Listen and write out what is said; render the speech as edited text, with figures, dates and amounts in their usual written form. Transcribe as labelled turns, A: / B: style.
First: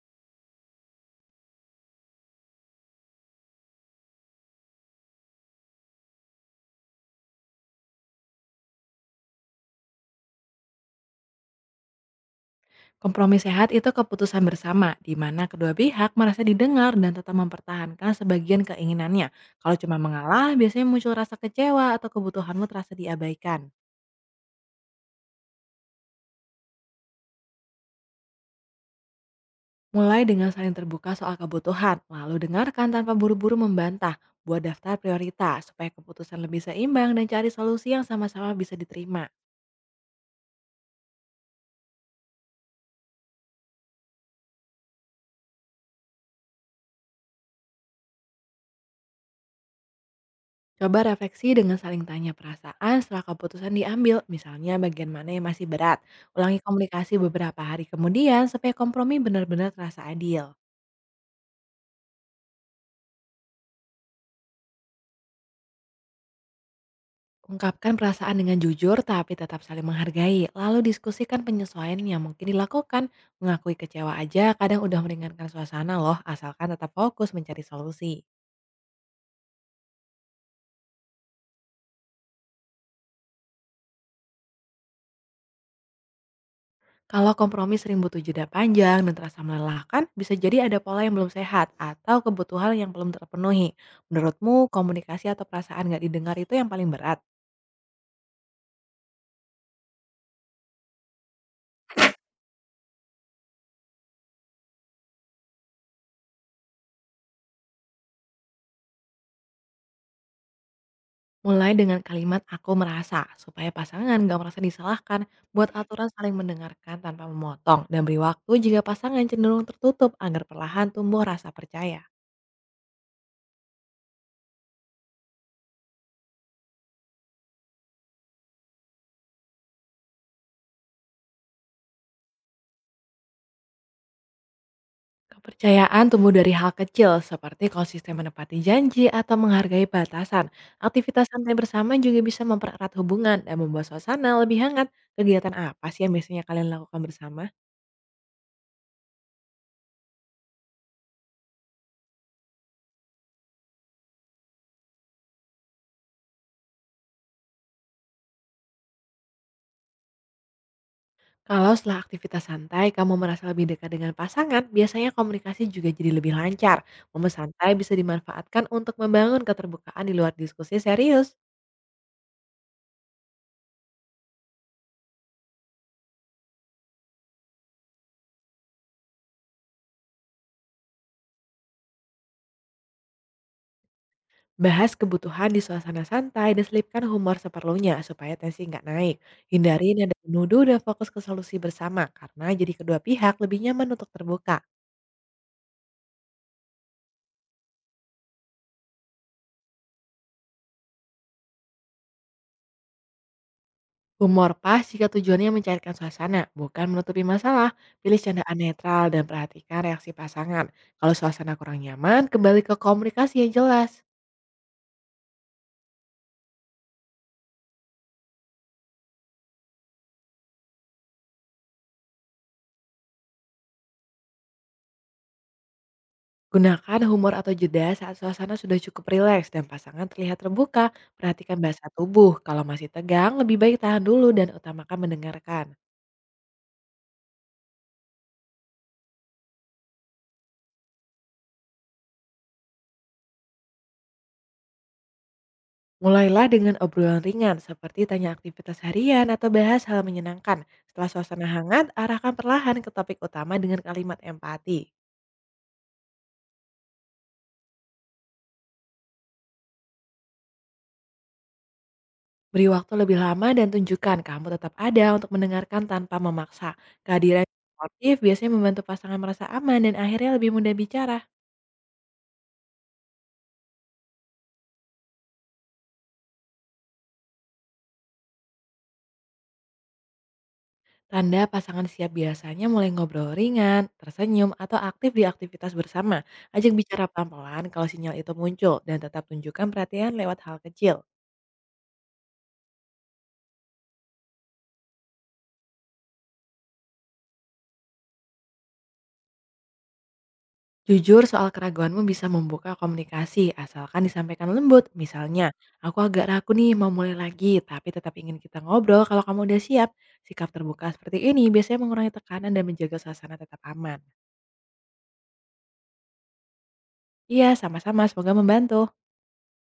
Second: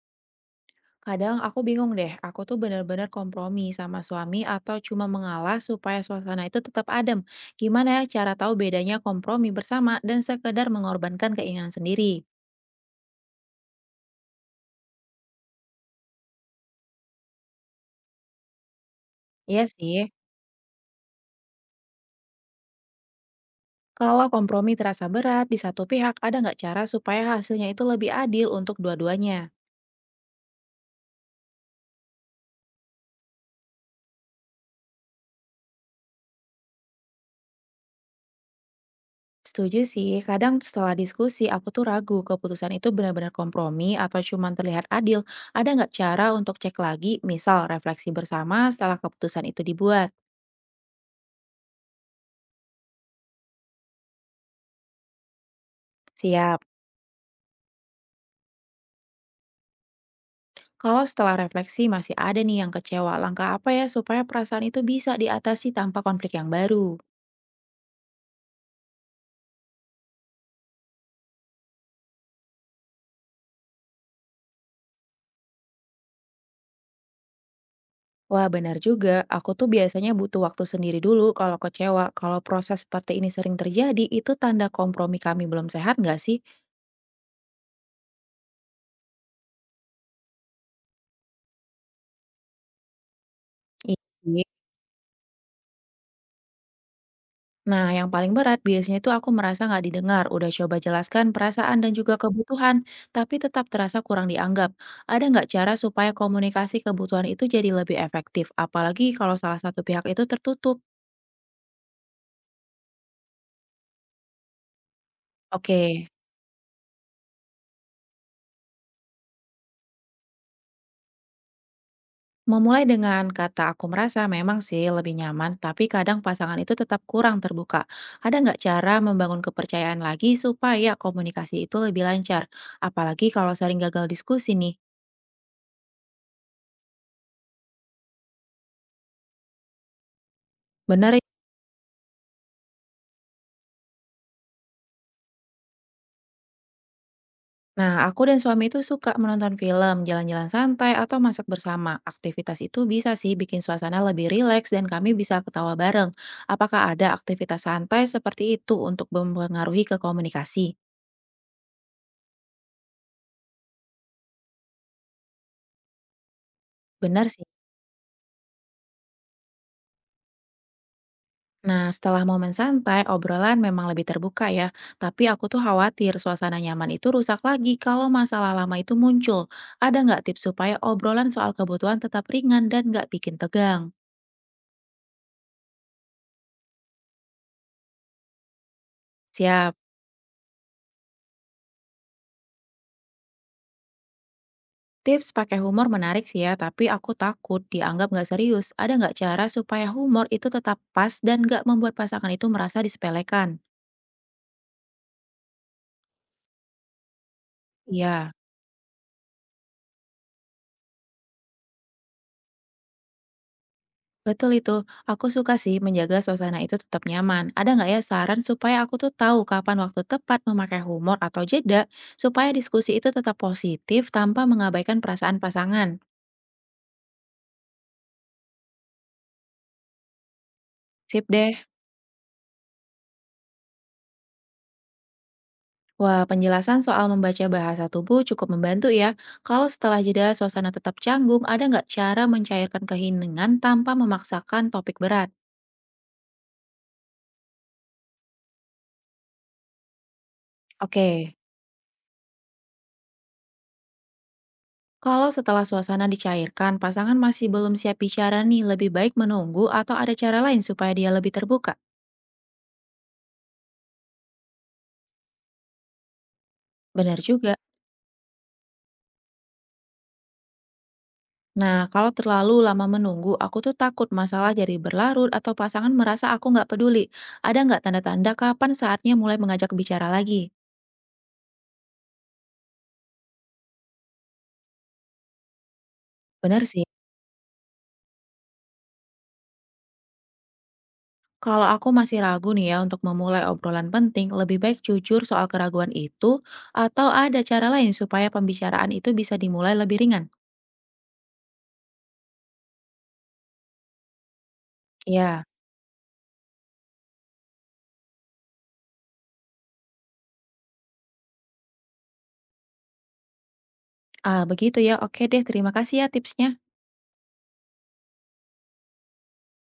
A: Kadang aku bingung deh, aku tuh bener-bener kompromi sama suami atau cuma mengalah supaya suasana itu tetap adem. Gimana ya cara tahu bedanya kompromi bersama dan sekedar mengorbankan keinginan sendiri?
B: Kompromi sehat itu keputusan bersama, di mana kedua pihak merasa didengar dan tetap mempertahankan sebagian keinginannya.
A: Iya
B: Kalau cuma
A: sih,
B: mengalah, biasanya muncul rasa kecewa atau kebutuhanmu terasa diabaikan.
A: kalau kompromi terasa berat di satu pihak, ada nggak cara supaya hasilnya itu lebih adil untuk dua-duanya?
B: Mulai dengan saling terbuka soal kebutuhan, lalu dengarkan tanpa buru-buru membantah. Buat daftar prioritas supaya keputusan lebih seimbang dan cari solusi yang sama-sama bisa diterima.
A: Setuju sih, kadang setelah diskusi aku tuh ragu keputusan itu benar-benar kompromi atau cuma terlihat adil. Ada nggak cara untuk cek lagi, misal refleksi bersama setelah keputusan itu dibuat?
B: Coba refleksi dengan saling tanya perasaan setelah keputusan diambil, misalnya bagian mana yang masih berat. Ulangi
A: Siap.
B: komunikasi beberapa hari kemudian supaya kompromi benar-benar terasa adil.
A: Kalau setelah refleksi masih ada nih yang kecewa, langkah apa ya supaya perasaan itu bisa diatasi tanpa konflik yang baru?
B: Ungkapkan perasaan dengan jujur tapi tetap saling menghargai, lalu diskusikan penyesuaian yang mungkin dilakukan. Mengakui kecewa aja kadang udah meringankan suasana loh, asalkan tetap fokus mencari solusi.
A: Wah benar juga, aku tuh biasanya butuh waktu sendiri dulu kalau kecewa. Kalau proses seperti ini sering terjadi, itu tanda kompromi kami belum sehat nggak sih?
B: Kalau kompromi sering butuh jeda panjang dan terasa melelahkan, bisa jadi ada pola yang belum sehat atau kebutuhan yang belum terpenuhi.
A: Iya. Sih.
B: Menurutmu, komunikasi atau perasaan nggak didengar itu yang paling berat?
A: Nah, yang paling berat biasanya itu aku merasa nggak didengar. Udah coba jelaskan perasaan dan juga kebutuhan, tapi tetap terasa kurang dianggap. Ada nggak cara supaya komunikasi kebutuhan itu jadi lebih efektif? Apalagi kalau salah satu pihak itu tertutup.
B: Mulai dengan kalimat aku merasa, supaya pasangan nggak merasa disalahkan. Buat
A: Oke.
B: aturan saling mendengarkan tanpa memotong dan beri waktu jika pasangan cenderung tertutup agar perlahan tumbuh rasa percaya.
A: Memulai dengan kata aku merasa memang sih lebih nyaman, tapi kadang pasangan itu tetap kurang terbuka. Ada nggak cara membangun kepercayaan lagi supaya komunikasi itu lebih lancar? Apalagi kalau sering gagal diskusi nih.
B: Kepercayaan tumbuh dari hal kecil seperti konsisten menepati janji atau menghargai batasan.
A: Benar. Ya?
B: Aktivitas santai bersama juga bisa mempererat hubungan dan membuat suasana lebih hangat. Kegiatan apa sih yang biasanya kalian lakukan bersama?
A: Nah, aku dan suami itu suka menonton film, jalan-jalan santai, atau masak bersama. Aktivitas itu bisa sih bikin suasana lebih rileks dan kami bisa ketawa bareng. Apakah ada aktivitas santai seperti itu untuk mempengaruhi ke komunikasi?
B: Kalau setelah aktivitas santai, kamu merasa lebih dekat dengan pasangan, biasanya komunikasi juga jadi lebih lancar.
A: Benar
B: Momen
A: sih.
B: santai bisa dimanfaatkan untuk membangun keterbukaan di luar diskusi serius.
A: Nah, setelah momen santai, obrolan memang lebih terbuka ya. Tapi aku tuh khawatir suasana nyaman itu rusak lagi kalau masalah lama itu muncul. Ada nggak tips supaya obrolan soal kebutuhan tetap ringan dan nggak bikin tegang?
B: Bahas kebutuhan di suasana santai dan selipkan humor seperlunya supaya tensi nggak naik.
A: Siap.
B: Hindari nada menuduh dan fokus ke solusi bersama karena jadi kedua pihak lebih nyaman untuk terbuka.
A: Tips pakai humor menarik sih ya, tapi aku takut dianggap nggak serius. Ada nggak cara supaya humor itu tetap pas dan nggak membuat pasangan itu merasa disepelekan?
B: Humor pas jika tujuannya mencairkan suasana, bukan menutupi masalah. Pilih
A: Iya.
B: candaan netral dan perhatikan reaksi pasangan. Kalau suasana kurang nyaman, kembali ke komunikasi yang jelas.
A: Betul itu. Aku suka sih menjaga suasana itu tetap nyaman. Ada nggak ya saran supaya aku tuh tahu kapan waktu tepat memakai humor atau jeda supaya diskusi itu tetap positif tanpa mengabaikan perasaan pasangan?
B: Gunakan humor atau jeda saat suasana sudah cukup rileks dan pasangan terlihat terbuka.
A: Sip deh.
B: Perhatikan bahasa tubuh. Kalau masih tegang, lebih baik tahan dulu dan utamakan mendengarkan.
A: Wah, penjelasan soal membaca bahasa tubuh cukup membantu ya. Kalau setelah jeda suasana tetap canggung, ada nggak cara mencairkan keheningan tanpa memaksakan topik berat?
B: Mulailah dengan obrolan ringan seperti tanya aktivitas harian atau bahas hal menyenangkan. Setelah
A: Oke,
B: suasana hangat, arahkan perlahan ke topik utama dengan kalimat empati.
A: kalau setelah suasana dicairkan, pasangan masih belum siap bicara nih, lebih baik menunggu atau ada cara lain supaya dia lebih terbuka?
B: Beri waktu lebih lama dan tunjukkan kamu tetap ada untuk mendengarkan tanpa memaksa.
A: Benar
B: Kehadiran
A: juga.
B: sportif biasanya membantu pasangan merasa aman dan akhirnya lebih mudah bicara.
A: Nah, kalau terlalu lama menunggu, aku tuh takut masalah jadi berlarut atau pasangan merasa aku nggak peduli. Ada nggak tanda-tanda kapan saatnya mulai mengajak bicara lagi?
B: Tanda pasangan siap biasanya mulai ngobrol ringan, tersenyum, atau aktif di aktivitas bersama.
A: Benar
B: Ajak
A: sih.
B: bicara pelan-pelan kalau sinyal itu muncul dan tetap tunjukkan perhatian lewat hal kecil.
A: Kalau aku masih ragu nih ya untuk memulai obrolan penting, lebih baik jujur soal keraguan itu atau ada cara lain supaya pembicaraan itu bisa dimulai lebih ringan?
B: Jujur soal keraguanmu bisa membuka komunikasi asalkan disampaikan lembut.
A: Ya,
B: Misalnya, aku agak ragu nih mau mulai lagi, tapi tetap ingin kita ngobrol kalau kamu udah siap. Sikap terbuka seperti ini biasanya mengurangi tekanan dan menjaga suasana tetap aman.
A: ah, begitu ya. Oke deh, terima kasih ya tipsnya.
B: Iya, sama-sama, semoga membantu.